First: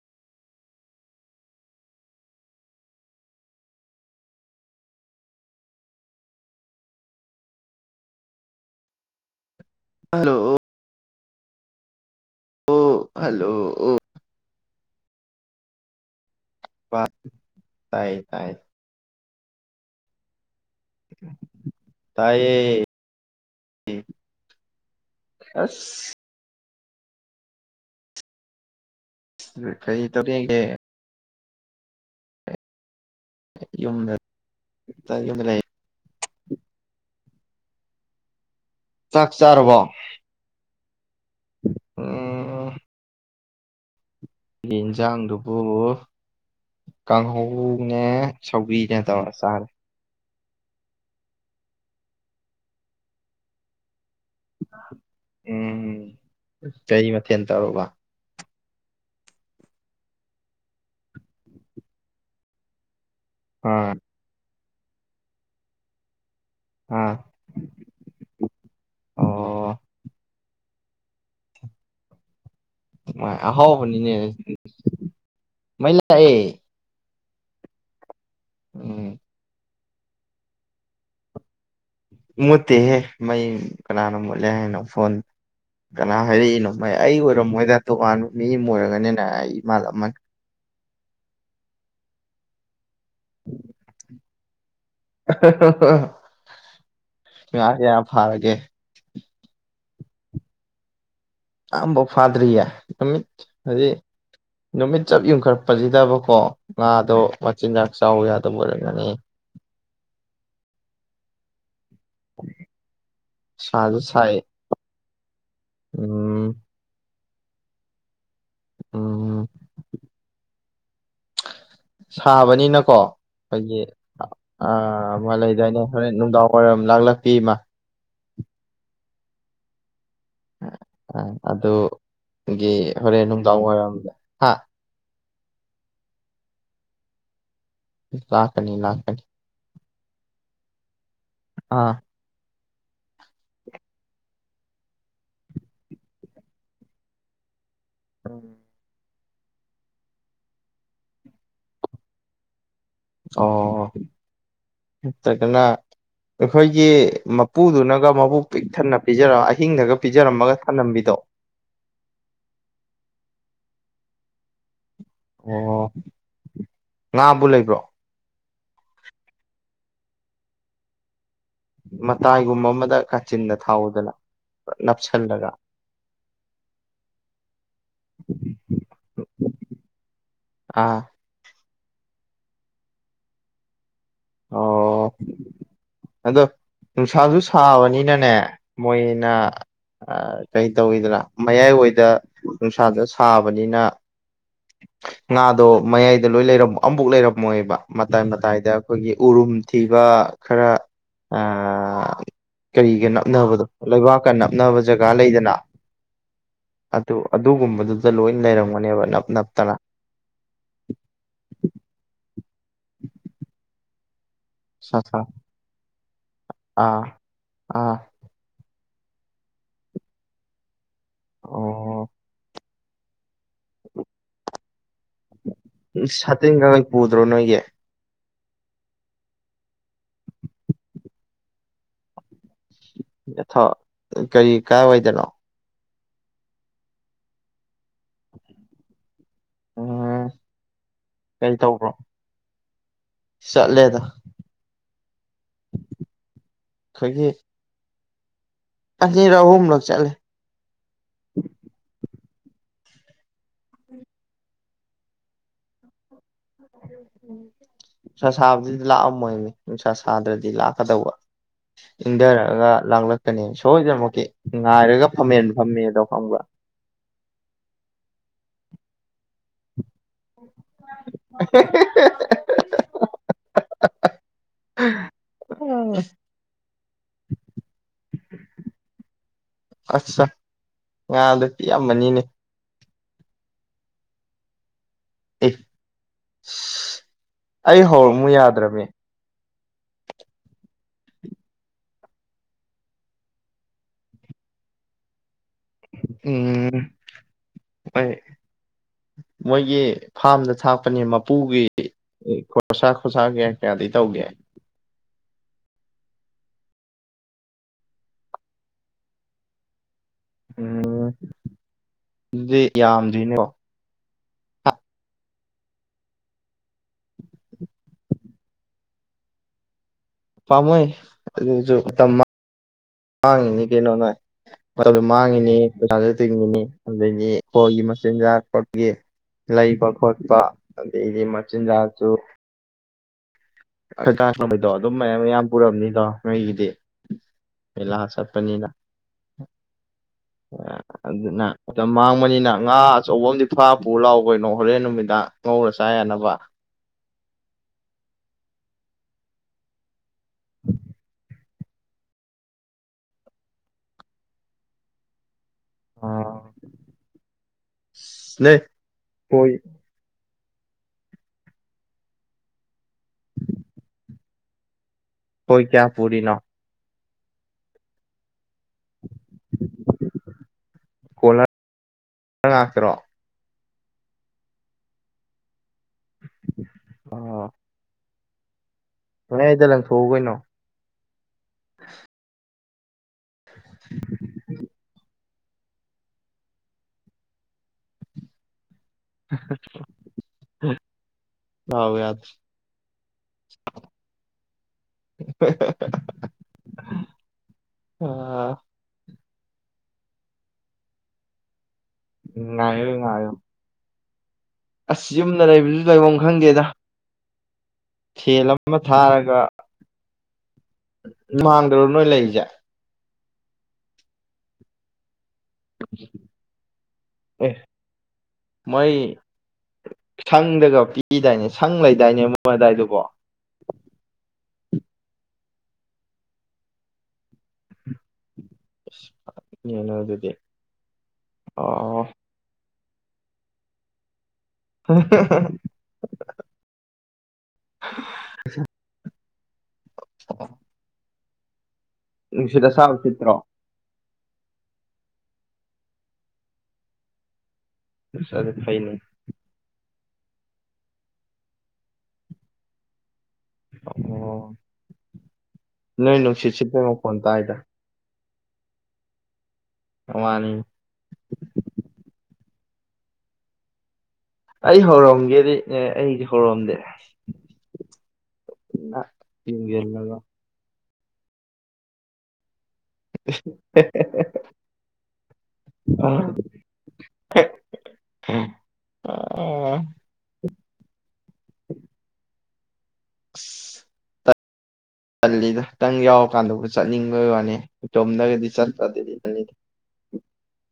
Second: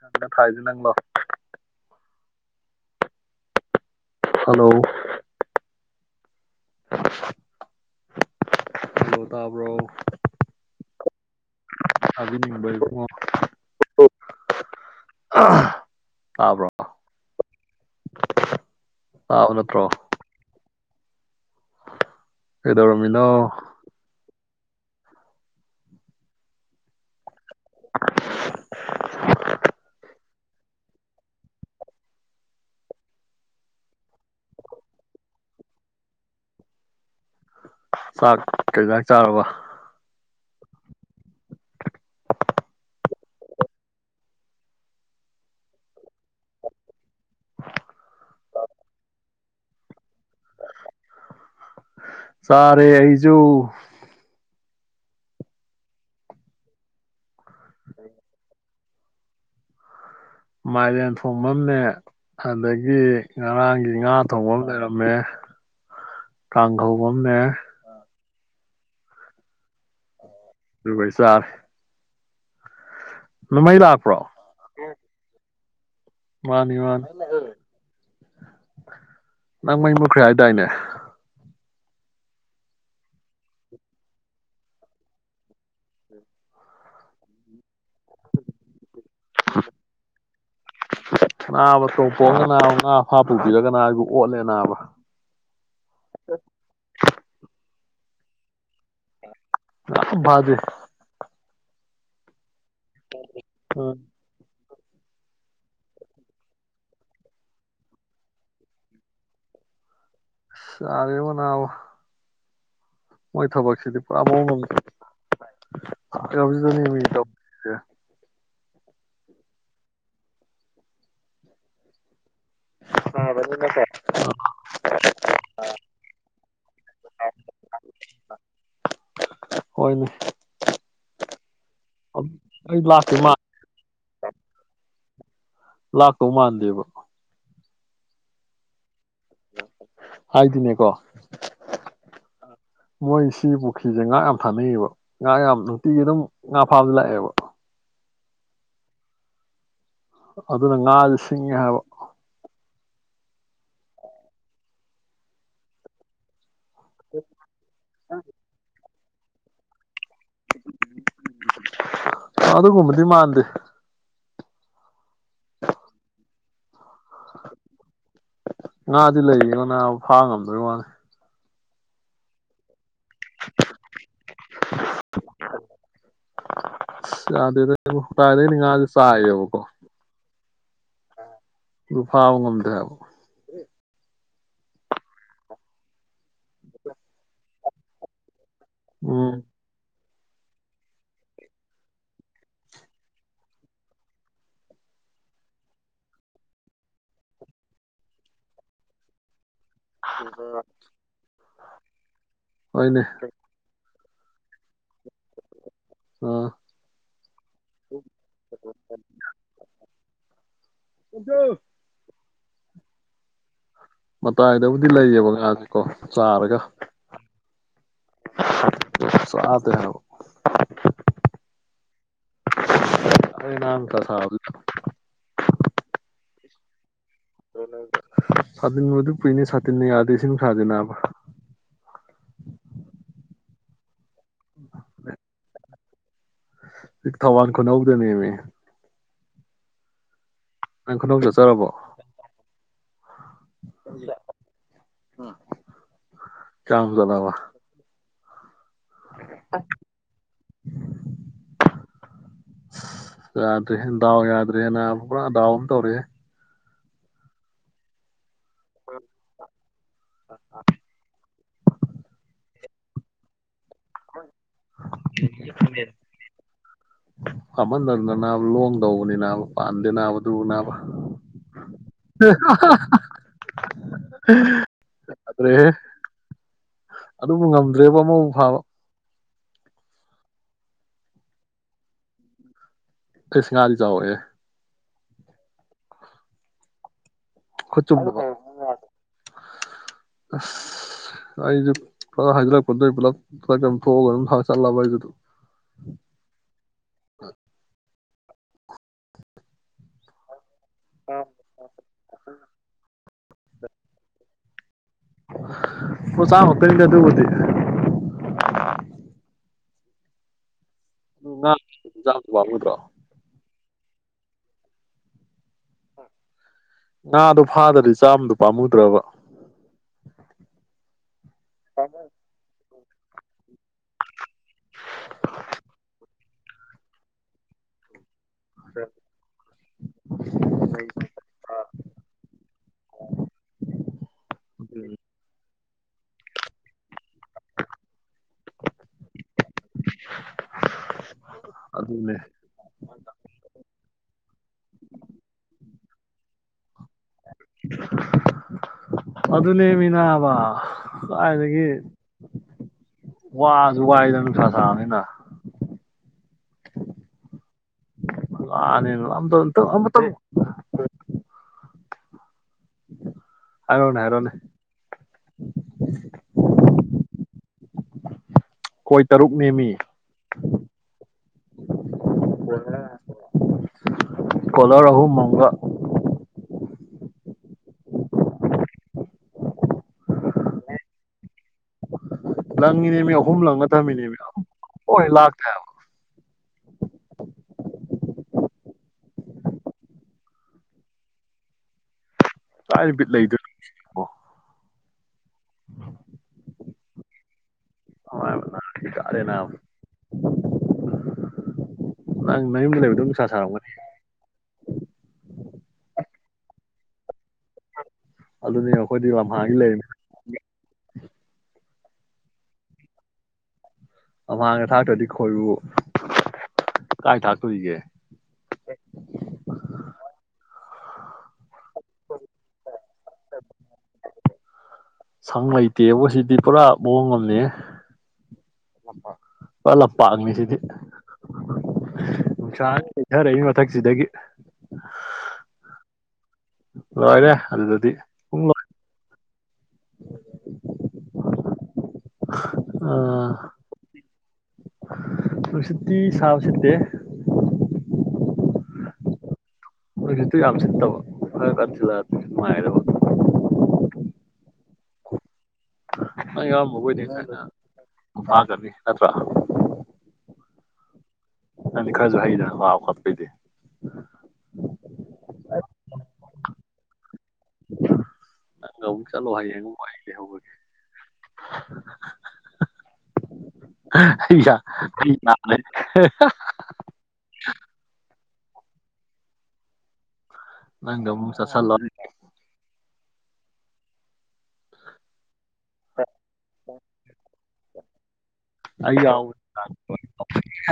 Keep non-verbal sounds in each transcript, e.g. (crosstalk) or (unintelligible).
ꯁꯗ ꯊꯥꯏꯖ ꯅꯪꯂꯣ ꯍꯜꯂꯣ (unintelligible) ꯍꯜꯂꯣ ꯇꯥ ꯍꯜꯂꯣ ꯑꯗꯨꯖꯤꯅꯤꯏ ꯍꯜꯂꯣ ꯑꯣ ꯇꯥꯕ꯭ꯔꯥ ꯇꯥꯏ ꯇꯥꯏ ꯇꯥꯕ ꯅꯠꯇ꯭ꯔꯣ (unintelligible) ꯇꯥꯏꯌꯦ ꯀꯩꯗꯧ ꯔꯝꯃꯤꯅꯣ ꯑꯁ ꯀꯩ ꯇ (unintelligible) ꯌꯨꯝ ꯗ ꯂꯩ ꯁꯥꯠ ꯆꯥꯛ ꯆꯥꯔꯕꯣ ꯎ ꯑꯩꯒꯤ ꯏꯟꯁꯥꯡꯗꯨꯕꯨ ꯀꯥꯡꯍꯧꯅꯦ ꯁꯧꯕꯤꯅꯦ ꯇꯧꯔ ꯆꯥꯔꯦ ꯁꯥꯔꯦ ꯑꯩꯖꯨ ꯎꯝ ꯀꯩ ꯃꯊꯦꯜ ꯇꯧꯔꯨꯕ ꯃꯥꯏꯔꯦꯟ ꯊꯣꯡꯐꯝꯅꯦ ꯑꯗꯒꯤ ꯉꯔꯥꯡꯒꯤ ꯑꯥ ꯉꯥ ꯇꯧꯕ ꯔꯃꯦꯃꯦ ꯇꯪꯒ ꯑꯥ ꯍꯧꯕꯝ ꯃ ꯑꯣ ꯑꯗꯨ ꯄꯩꯁꯔꯦ ꯂꯥꯛꯄ꯭ꯔꯣ ꯍꯥꯎꯅꯤꯅꯦ ꯃ ꯋꯥꯅꯤ ꯋꯥꯅꯤ ꯎ ꯎꯝ ꯅꯪ ꯃꯩ ꯃꯨꯈ꯭ꯔꯦ ꯍꯥꯏꯗꯥꯏꯅꯦ ꯃꯨꯠꯇꯦꯍꯦ ꯃꯩ ꯀꯅꯥꯅꯣ ꯃꯨꯠꯂꯦ ꯍꯥꯏꯅꯣ ꯐꯣꯟ ꯀꯅꯥ ꯍꯥꯏꯔꯛꯏꯅꯣ ꯃꯩ ꯑꯩ ꯑꯣꯏꯔꯝꯃꯣꯏꯗ ꯇꯣꯉꯥꯟꯕ ꯃꯤ ꯑꯃ ꯑꯣꯏꯔꯒꯅꯤꯅ ꯑꯩ ꯃꯥꯗꯃꯒ ꯑꯅꯥꯕꯠꯇꯉꯅ ꯍꯥꯞꯄꯨꯕꯤꯔꯒꯅ ꯑꯩꯕꯕꯨ ꯑꯣꯠꯂꯦ ꯅꯥꯕ ꯒ ꯊꯥꯔꯒꯦ ꯂꯖꯦ ꯑꯝꯕ ꯐꯥꯗꯔꯤꯌꯥ ꯑꯃꯤꯠ ꯍꯥꯏꯖꯤ ꯅꯨꯃꯤꯠ ꯆꯞ ꯌꯨꯡꯈꯠꯔꯛꯄꯁꯤꯗꯕꯀꯣ ꯉꯥꯗꯣ ꯃꯆꯤꯟꯖꯥꯛ ꯆꯥꯎ ꯌꯥꯗꯕ ꯑꯣꯏꯔꯝꯒꯅꯤ ꯁꯔꯦꯕꯅꯥꯕ ꯎ ꯃꯣꯏ ꯊꯕꯛ ꯁꯤꯗꯤ ꯄꯨ ꯑꯃ ꯃꯃꯤ ꯎꯝ ꯑ ꯑꯣ ꯁꯥꯕꯅꯤꯅꯀꯣ ꯑꯩꯈꯣꯏꯒꯤ ꯃ ꯂꯩꯗꯥꯏꯅꯦ ꯍꯣꯔꯦꯟ ꯅꯨꯡꯗꯥꯡ ꯋꯥꯏꯔꯝ ꯂꯥꯛꯂꯄꯤ ꯏꯃ ꯍꯣꯏꯅꯦ ꯑꯗꯨꯒꯤ ꯑꯩ ꯂꯥꯛꯇꯦ ꯍꯣꯔꯦꯟ ꯅꯨꯡꯗꯥꯡ ꯋꯥꯏꯔꯝꯗ ꯍꯥ ꯂꯥꯛꯀꯧ ꯃꯥꯟꯗꯦꯕ ꯂꯥꯛꯀꯅꯤ ꯂꯥꯛꯀꯅꯤ ꯍꯥꯏꯗꯤꯅꯦ ꯀꯣ ꯑꯥ ꯃꯣꯏ ꯁꯤ ꯄꯨꯈ꯭ꯔꯤꯁꯦ ꯉꯥ ꯌꯥꯝ ꯐꯥꯅꯩꯌꯦꯕ ꯉꯥ ꯌꯥꯝ ꯅꯨꯡꯇꯤꯒꯤ ꯑꯗꯨꯝ ꯉꯥ ꯐꯥꯕ ꯂꯥꯛꯑꯦꯕ ꯎꯝ ꯑꯗꯨꯅ ꯉꯥꯥꯁ ꯁꯤꯡꯉꯦ ꯍꯥꯏꯕ ꯑꯣ (inaudible) ꯑꯩꯈꯣꯏꯒꯤ ꯃꯄꯨꯗꯨꯅꯒ ꯃꯕꯨ ꯄꯤꯛꯊꯅ ꯄꯤꯖꯔ‌ꯣ ꯑꯍꯤꯡꯗꯒ ꯄꯤꯖꯔꯝꯃꯒ ꯊꯅꯝꯕꯤꯗꯣ ꯑꯗꯨꯒꯨꯝꯕꯗꯤ ꯃꯥꯟꯗ‌ꯦ ꯑꯣ ꯉꯥꯕꯨ ꯂꯩꯕ꯭ꯔꯣ ꯉꯥꯗꯤ ꯂꯩꯔꯤꯉ‌ꯣ ꯅꯥꯕ ꯐꯥ ꯉꯝꯗꯥꯕꯩ ꯋꯥꯅꯤ ꯃꯇꯥꯏꯒꯨꯝꯕ ꯑꯃꯗ ꯀꯥꯆꯤꯟꯗ ꯊꯥꯛꯎꯗꯅ ꯅꯞꯁꯤꯜꯂꯒ ꯑꯁ ꯌꯥꯗꯦꯗ ꯀꯗꯥꯏꯗꯩꯅꯦ ꯉꯥꯁꯦ ꯆꯥꯏꯌꯦꯕꯀꯣ ꯑꯥ ꯑꯗꯨ ꯐꯥꯕ ꯉꯝꯗ꯭ꯔꯦ ꯍꯥꯏꯕ ꯑꯣ ꯑꯗꯣ ꯅꯨꯡꯁꯥꯁꯨ ꯁꯥꯕꯅꯤꯅꯥꯅꯦ ꯃꯣꯏꯅ ꯎꯝ ꯀꯩ ꯇꯧꯋꯤꯗꯅ ꯃꯌꯥꯏꯋꯥꯏꯗ ꯅꯨꯡꯁꯥꯗ ꯁꯥꯕꯅꯤꯅ ꯉꯥꯗꯣ ꯃꯌꯥꯏꯗ ꯂꯣꯏ ꯂꯩꯔ ꯑꯃꯕ‌ꯎ ꯂꯩꯔꯝꯃꯣꯏꯕ ꯃꯇꯥꯏ ꯃꯇꯥꯏꯗ ꯑꯩꯈꯣꯏꯒꯤ ꯎꯔꯨꯝ ꯊꯤꯕ ꯈꯔ ꯑ ꯍꯣꯏꯅꯦ ꯀꯔꯤꯒ ꯅꯞꯅꯕꯗꯣ ꯂꯩꯕꯥꯛꯀ ꯅꯞꯅꯕ ꯖꯒꯥ ꯂꯩꯗꯅ ꯑꯥ ꯑꯗꯨ ꯑꯗꯨꯒꯨꯝꯕꯗꯨꯗ ꯂꯣꯏꯅ ꯂꯩꯔꯝꯒꯅꯦꯕ ꯅꯞ ꯅꯞꯇꯅ (unintelligible) ꯃꯇꯥꯏꯗꯕꯨꯗꯤ ꯁꯥ ꯁꯥ ꯂꯩꯌꯦꯕ ꯀ‌ꯣ ꯉꯥꯁꯦ ꯀꯣ ꯆꯥꯔꯒ ꯑꯥ ꯑꯥ ꯆꯥꯗ‌ꯦ ꯍꯥꯏꯕ ꯑꯣ ꯑꯗꯨꯅꯤ ꯅꯥꯕ ꯗꯁꯥꯁꯤ ꯇꯤꯟꯒ ꯄꯨꯗ꯭ꯔ‌ꯣ ꯅ‌ꯣꯏꯒꯤ ꯁꯥꯇꯤꯟꯕꯨꯗꯨ ꯄꯨꯏꯅꯦ ꯁꯥꯇꯤꯟꯟꯅ ꯌꯥꯗꯦ ꯁꯤ ꯅꯨꯡꯁꯥꯁꯤ ꯅꯥꯕ ꯌꯊꯥ ꯀꯔꯤ ꯀꯥꯏꯋꯥꯏꯗꯅꯣ ꯊꯥꯋꯥꯟ ꯈꯨꯅꯎꯗꯅꯦꯃꯤ ꯎꯡ ꯅꯪ ꯈꯨꯅ‌ꯧ ꯆꯠꯆꯔꯕꯣ ꯆꯠꯂꯦꯗ ꯆꯃ ꯆꯂꯕ ꯑꯔ ꯍꯂ ꯆꯂꯦ ꯑ ꯌꯥꯗ꯭ꯔꯦ ꯗꯥꯎ ꯌꯥꯗ꯭ꯔꯦꯅ ꯄꯨꯔꯥ ꯗꯥꯎ ꯑꯃ ꯇꯧꯔꯑꯦ ꯎꯝ ꯅꯨꯡꯁꯥ ꯁꯥꯕꯗꯨꯗꯤ ꯂꯥꯛꯑꯝꯃꯣꯏꯅꯤ ꯅꯨꯡꯁꯥ ꯁꯥꯗ꯭ꯔꯗꯤ ꯂꯥꯛꯀꯗꯧꯕ ꯏꯪꯊꯔꯛꯑꯒ ꯂꯥꯡꯂꯛꯀꯅꯦ ꯁꯨꯝ ꯁꯣꯏꯗꯅꯃꯛꯀꯤ ꯉꯥꯏꯔꯒ ꯐꯝꯃꯦ ꯐꯝꯃꯦꯗꯣ ꯐꯪꯕ꯭ꯔ ꯗꯧꯧꯕꯅꯤꯅꯥ ꯄ ꯅꯥꯕ ꯑꯗꯨꯅꯥꯕ ꯑꯗꯨꯗ꯭ꯔꯦ ꯑꯗꯨꯕꯨ ꯉꯝꯗ꯭ꯔꯦꯕ ꯑꯃꯕꯨ ꯐꯥꯕ ꯑꯁ ꯉꯥꯗ ꯄꯤ ꯌꯥꯝꯕꯅꯤꯅꯦ ꯀꯁ ꯍꯜ ꯆꯑꯣꯒꯦ ꯑꯦ ꯑꯩ ꯈꯨꯠ ꯆꯨꯝꯕ ꯍꯧꯔꯛꯃꯨ ꯌꯥꯗ꯭ꯔꯕꯃꯤ ꯑ ꯑꯩꯁꯨ ꯍꯥꯏꯂꯗ ꯄꯨꯂ ꯊꯑ ꯊ ꯆꯠꯂꯕ ꯑꯩꯁꯨ ꯎꯝ ꯑꯩꯣꯏ ꯃꯣꯏꯒꯤ ꯐꯥꯝꯗ ꯊꯥꯛꯄꯅꯦ ꯃꯄꯨꯒꯤ ꯈꯁ ꯊꯣꯁꯥꯒꯦ ꯀꯌꯥꯗꯤ ꯇꯧꯒꯦ ꯑꯣ ꯆ ꯍꯇꯗ ꯑꯗꯨꯤ ꯎꯝ ꯎ ꯑꯗꯨꯗꯤ ꯆꯕꯨꯨꯗ꯭ꯔꯣ ꯌꯥꯝꯗ꯭ꯔꯤꯅꯦꯀꯣ ꯉꯥꯗꯨꯣ ꯐꯥꯗ꯭ꯔꯗꯤ ꯆꯥꯝꯃꯗꯣ ꯄꯥꯝꯃꯨꯗ꯭ꯔꯕ ꯄꯥꯃꯣꯏ ꯑꯗꯨꯁꯨ ꯃꯥꯡꯉꯤꯅꯤ ꯀꯩꯅꯣ ꯅꯣꯏ ꯃꯇꯝꯁꯨ ꯃꯥꯡꯉꯤꯅꯤ ꯄꯩꯁꯥꯁꯨ ꯇꯤꯡꯉꯤꯅꯤ ꯑꯗꯨꯩꯅꯤ ꯑꯩꯣꯏꯒꯤ ꯃꯆꯤꯟꯖꯥꯛ ꯒꯤ ꯂꯩꯕ ꯈꯣꯠꯄ ꯑꯗꯩꯗꯤ ꯃꯆꯤꯟꯖꯥꯛꯁꯨ ꯇꯥꯕꯩꯗꯣ ꯑꯗꯨꯝ ꯃꯌꯥꯝ ꯃꯌꯥꯝ ꯄꯨꯔꯝꯅꯤꯗꯣ ꯅꯣꯏꯒꯤꯗꯤ ꯃꯦꯂꯥ ꯆꯠꯄꯅꯤꯅ ꯑꯗꯨꯅ ꯃꯇꯝ ꯑꯗꯨꯅꯦ ꯃꯥꯡꯕꯅꯤꯅ ꯉꯥ ꯑꯆꯧꯕ ꯑ ꯑꯃꯗꯤ ꯐꯥ ꯄꯨ ꯂꯥꯎꯈꯣꯏꯩꯅꯣ ꯍꯣꯔꯦꯟ ꯅꯨꯃꯤꯡ ꯉꯧꯔꯁꯤ ꯇꯥꯏꯅꯕ ꯑꯗꯨ ꯑꯗꯨꯅꯦꯃꯤꯅꯥ ꯇꯥꯏꯅ ꯋꯥꯁꯨ ꯋꯥꯏꯗ ꯅꯨꯡꯁꯥ ꯁꯥꯥꯡꯕꯅꯤꯅ ꯅꯣꯏ ꯅꯦ ꯈꯣꯏ ꯍꯥꯏꯔꯣꯅꯦ ꯍꯥꯏꯔꯣꯅꯦ ꯁꯣꯏꯀꯌꯥ ꯄꯨꯔꯤꯅ ꯑꯩꯣꯏ ꯇꯔꯨꯛ ꯅꯃꯤ ꯀꯣꯂꯔ ꯉꯥꯛꯇꯔꯣ ꯀꯂꯔꯍꯨ ꯃꯪꯒ ꯑ ꯅꯣꯏ ꯑꯩꯗ ꯂꯪꯊꯣꯛꯎꯈꯩꯅꯣ ꯅꯪꯅꯦꯃꯤ ꯌ ꯑꯍꯨꯝꯂꯥꯎꯅ ꯊꯝꯃꯤꯅꯦꯕ ꯍꯣꯏ ꯂ ꯑꯥꯎ ꯑꯥꯎ ꯌꯥꯗ ꯂ ꯅꯨꯠ ꯂꯩꯗꯣꯏ ꯎꯝ ꯍ ꯑꯥ ꯏꯀꯥꯔꯦ ꯅꯥꯕ ꯅꯪ ꯅ ꯌꯨꯝꯗ ꯉꯥꯏꯌꯣ ꯂꯩꯕꯗꯣ ꯅꯨꯡꯁꯥ ꯉꯥꯏꯌꯣ ꯁꯥꯔꯝꯒꯅꯤ ꯑꯁ ꯌꯨꯝꯗ ꯂꯩꯕꯗꯨꯁꯨ ꯂꯩꯐꯝ ꯈꯪꯗꯦꯗ ꯁꯦꯜ ꯑꯗꯨꯅꯦ ꯑꯃ ꯑꯩꯈꯣꯏꯗꯤ ꯊꯥꯔꯒ ꯂꯝꯍꯥꯡꯗ ꯂꯩꯔꯤꯅꯤ ꯃꯥꯡꯗ꯭ꯔꯣ ꯅꯣꯏ ꯂꯩꯔꯤꯁꯦ ꯥꯡ ꯊ ꯁꯥꯇꯣꯗꯤ ꯀꯥꯏ ꯑꯦ ꯊꯥꯛꯇꯣꯔꯤꯒꯦ ꯃꯥꯏ ꯁꯪꯗꯒ ꯄꯤꯗꯥꯅꯦ ꯁꯪ ꯂꯩꯗꯥꯏꯅꯦ ꯃꯣꯏ ꯑꯗꯨꯗꯥꯏꯗꯨꯕꯣ ꯁꯪ ꯂꯩꯇꯦꯕꯨ ꯁꯤꯗꯤ ꯄꯨꯔꯥ ꯃꯋꯣꯡ ꯑꯝꯅꯤꯍꯦ ꯄꯨꯔꯥ ꯂꯝ ꯌꯦꯡꯉꯣ ꯄꯥꯛꯅꯤ ꯑꯗꯨꯗꯤ ꯁꯤꯗꯤ ꯑꯣ ꯅꯨꯡꯁꯥꯡ ꯄꯤꯊꯔꯛꯏ ꯃꯊꯛꯁꯤꯗꯒꯤ ꯎꯍꯨꯍꯨꯝ ꯂꯣꯏꯔꯦ ꯑꯗꯨꯗꯗꯤ ꯄꯨꯡꯂꯣꯏ (inaudible) ꯅꯨꯡꯁꯤꯠ ꯑꯁꯥꯕ ꯑꯥ ꯁꯤꯠꯇ꯭ꯔꯣ ꯅꯨꯡꯁꯤꯠꯇꯤ ꯁꯥꯕꯁꯤꯠꯇꯦ ꯑꯁ ꯑꯗꯨ ꯐꯩꯅꯦ ꯃꯣꯏꯗꯁꯨ ꯌꯥꯝ ꯁꯤꯠꯇꯕ ꯑꯗꯨꯀꯥꯟ ꯊꯤꯜꯂꯛ ꯑꯗꯤ ꯅꯨꯡꯉꯥꯏꯒꯗꯕ ꯑꯣ ꯅꯣꯏ ꯅꯨꯡꯁꯤꯠꯁꯤꯠꯄꯩ ꯃꯈꯣꯟ ꯇꯥꯏꯗ ꯇꯥꯗꯝꯅꯤ ꯅꯠꯇ꯭ꯔ ꯋꯥꯅꯤꯅꯦ ꯅꯪꯗꯤ ꯈꯔꯖꯨ ꯍꯩꯗꯅ ꯀꯥꯕ ꯈꯣꯠꯄꯩꯗꯤ ꯑꯩ ꯍꯧꯔꯝꯒꯦꯗꯤ ꯑ ꯑꯩꯗꯤ ꯍꯧꯔꯝꯗꯦ (inaudible) ꯅꯪ ꯑꯃꯨꯛ ꯆꯠꯂꯣ ꯍꯌꯦꯡ ꯑꯃꯨꯛ ꯑꯩ ꯌꯦꯡꯖꯜꯂꯒ ꯂꯩꯍꯧꯔꯒꯦ (inaudible) ꯍꯥꯍꯥꯍꯥ ꯑ ꯑ ꯅꯪꯒ ꯃꯨꯛ ꯆꯠꯁꯜꯂꯣ ꯇꯜꯂꯤꯗ ꯅꯪ ꯌꯥꯎꯔꯀꯥꯟꯗꯕꯨ ꯆꯠꯅꯤꯡꯕꯩ ꯋꯥꯅꯤ ꯏꯇꯣꯝꯗꯒꯗꯤ ꯑꯩ ꯆꯠꯄꯗꯗꯤ ꯌꯥꯎ ꯇꯜꯂꯤ.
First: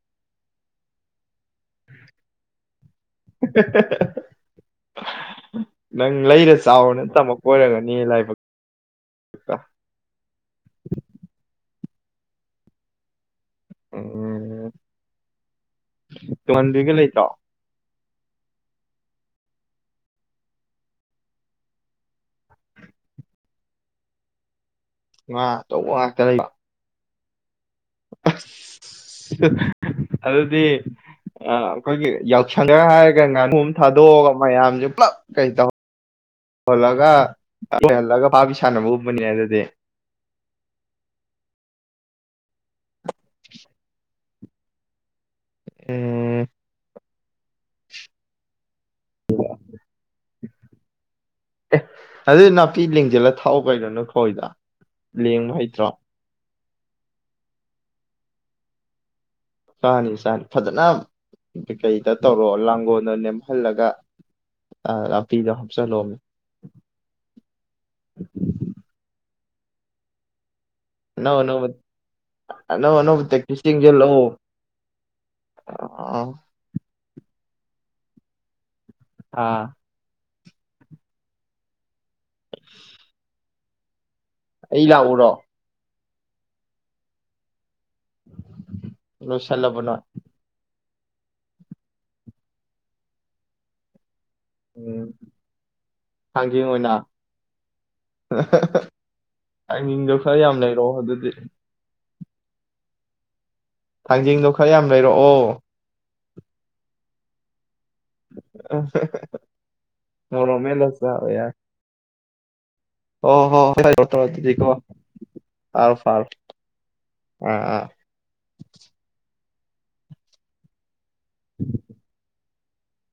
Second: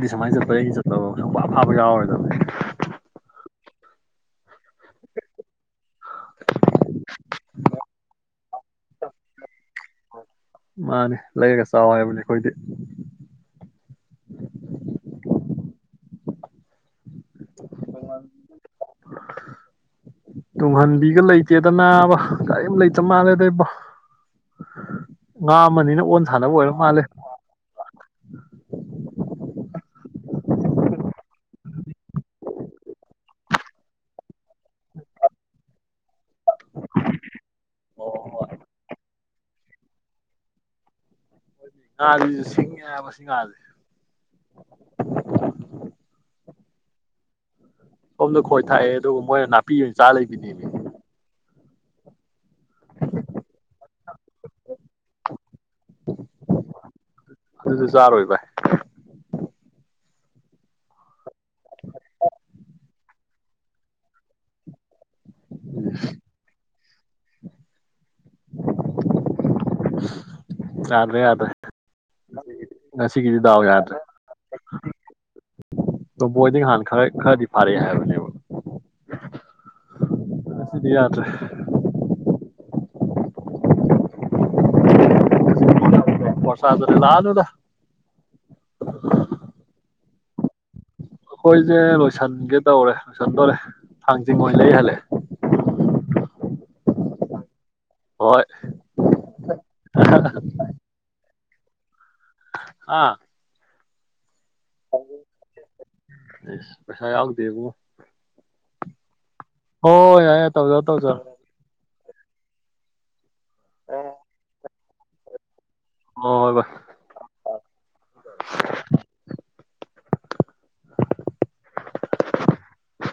(inaudible) ꯁꯨꯃꯥ ꯆꯠꯖꯦ ꯑꯩꯒ ꯆꯠꯄꯃ ꯁꯨꯡꯐꯥ ꯐꯥꯕ ꯌꯥꯎꯔꯔꯣꯏ ꯗꯝꯅꯦ ꯅꯪ ꯂꯩꯔ ꯆꯥꯎꯑꯅ ꯇꯝꯃꯛ ꯑꯣꯏꯔꯝꯒꯅꯤꯌꯦ ꯂꯥꯏꯕꯛꯇꯣ ꯃꯥꯅꯦ ꯂꯩꯔꯒ ꯆꯥꯎ ꯍꯥꯏꯕꯅꯦ ꯑꯩꯈꯣꯏꯗꯤ ꯎꯝ ꯇꯨꯡꯍꯟꯕꯤꯒ ꯂꯩꯇ꯭ꯔꯣ ꯇꯨꯡꯍꯟꯕꯤꯒ ꯂꯩꯇꯦꯗ ꯅꯥꯕ ꯀꯔꯤꯝ ꯂꯩꯇ ꯃꯥꯜꯂꯦꯗꯏꯕꯣ ꯉꯥ ꯑꯆꯧꯕ ꯑꯃꯅꯤꯅ ꯉꯥꯛꯇ ꯑꯣꯟ ꯂꯩꯕ ꯁꯥꯅꯕ ꯑꯣꯏꯔ ꯃꯥꯜꯂꯦ ꯑꯗꯨꯗꯤ ꯑꯩꯈꯣꯏꯒꯤ ꯌꯥꯎꯁꯪꯗ ꯍꯥꯏꯔꯒ ꯉꯥꯅꯨ ꯑꯃ ꯊꯥꯗꯣꯛꯑꯒ ꯃꯌꯥꯝꯁꯦ ꯄꯨꯂꯞ ꯀꯩ ꯇꯧ ꯌꯜꯂꯒ ꯌꯍꯜꯂꯒ ꯐꯥꯕꯤ ꯁꯥꯟꯅꯕ ꯒꯨꯝꯕꯅꯤꯅꯦ ꯑꯗꯨꯗꯤ ꯉꯥꯁꯤ ꯁꯤꯡꯉꯦꯕ ꯉꯥꯥꯁꯦ ꯎꯝ ꯑꯣꯅ ꯈꯣꯏ ꯊꯥꯛꯑꯦ ꯑꯗꯨꯒ ꯃꯣꯏꯅ ꯅꯥꯄꯤ ꯑꯣꯏꯅ ꯆꯥ ꯂꯩꯕꯤꯅꯦꯅꯦ ꯑꯦ ꯑꯗꯨ ꯅꯥꯄꯤ ꯂꯦꯡꯖꯜꯂ ꯊꯥꯎꯑꯣ ꯀꯩꯅꯗꯅ ꯍꯣꯏꯗ ꯂꯦꯡꯕ ꯍꯥꯏ ꯠꯇ꯭ꯔꯥ ꯑꯗꯨꯁꯨ ꯆꯥꯔꯣꯏ ꯚꯏ ꯁꯅꯤ ꯁꯅꯤ ꯐꯠꯇꯅꯥꯝ ꯀꯩꯗ ꯇꯧꯔꯣ ꯂꯥꯡꯣ ꯅꯦꯝꯍꯜꯂꯒ ꯖꯤꯍꯝꯁꯍꯂꯣ ꯎ ꯅ ꯅ ꯅ ꯅ ꯉꯁꯤꯒꯤꯗꯤ ꯗꯥꯎ ꯄꯦꯛꯇ ꯌꯥꯗ꯭ꯔꯦ ꯂ ꯑ ꯐꯔꯦ ꯑꯦꯕ ꯑꯥ ꯁꯤꯗꯤ ꯌꯥꯗ꯭ꯔꯦ ꯑꯩ ꯂꯥꯛꯎꯔꯣ ꯋꯥꯁ ꯑꯗꯨꯗ ꯂꯅꯗ ꯂꯣꯏꯁꯜꯂꯕꯣꯅꯣꯏ ꯑꯩꯈꯣꯏꯁꯦ ꯂꯣꯏꯁꯟꯒꯦ ꯇꯧꯔꯦ ꯂꯣꯏꯁꯟꯗꯣꯔꯦ ꯍꯥꯡꯖꯤꯡ ꯃꯣꯏ ꯂꯩ ꯍꯜꯂꯦ ꯊꯥꯡꯖꯡ ꯑꯣꯏꯅ ꯍꯣꯏ ꯑꯩꯥꯏꯅꯤꯡꯗꯣ ꯈꯔ ꯌꯥꯝ ꯂꯩꯔꯛꯑꯣ ꯑꯗꯨꯗꯤ ꯑꯥ ꯊꯪꯖ ꯈꯔ ꯌꯥꯝ ꯂꯩꯔꯛꯑꯣ ꯄꯁꯥ ꯌꯥꯎꯒ ꯗꯕꯣ ꯑ ꯍꯣꯏ ꯌꯥ ꯌꯥ ꯇꯧꯖ ꯑ ꯇꯧꯖꯣ ꯑꯣ ꯍꯣ ꯍꯀꯣ ꯑꯥꯎ ꯐꯥꯎ ꯍꯣꯏ ꯍꯣꯏ ꯚꯥꯏ ꯑꯥ (inaudible)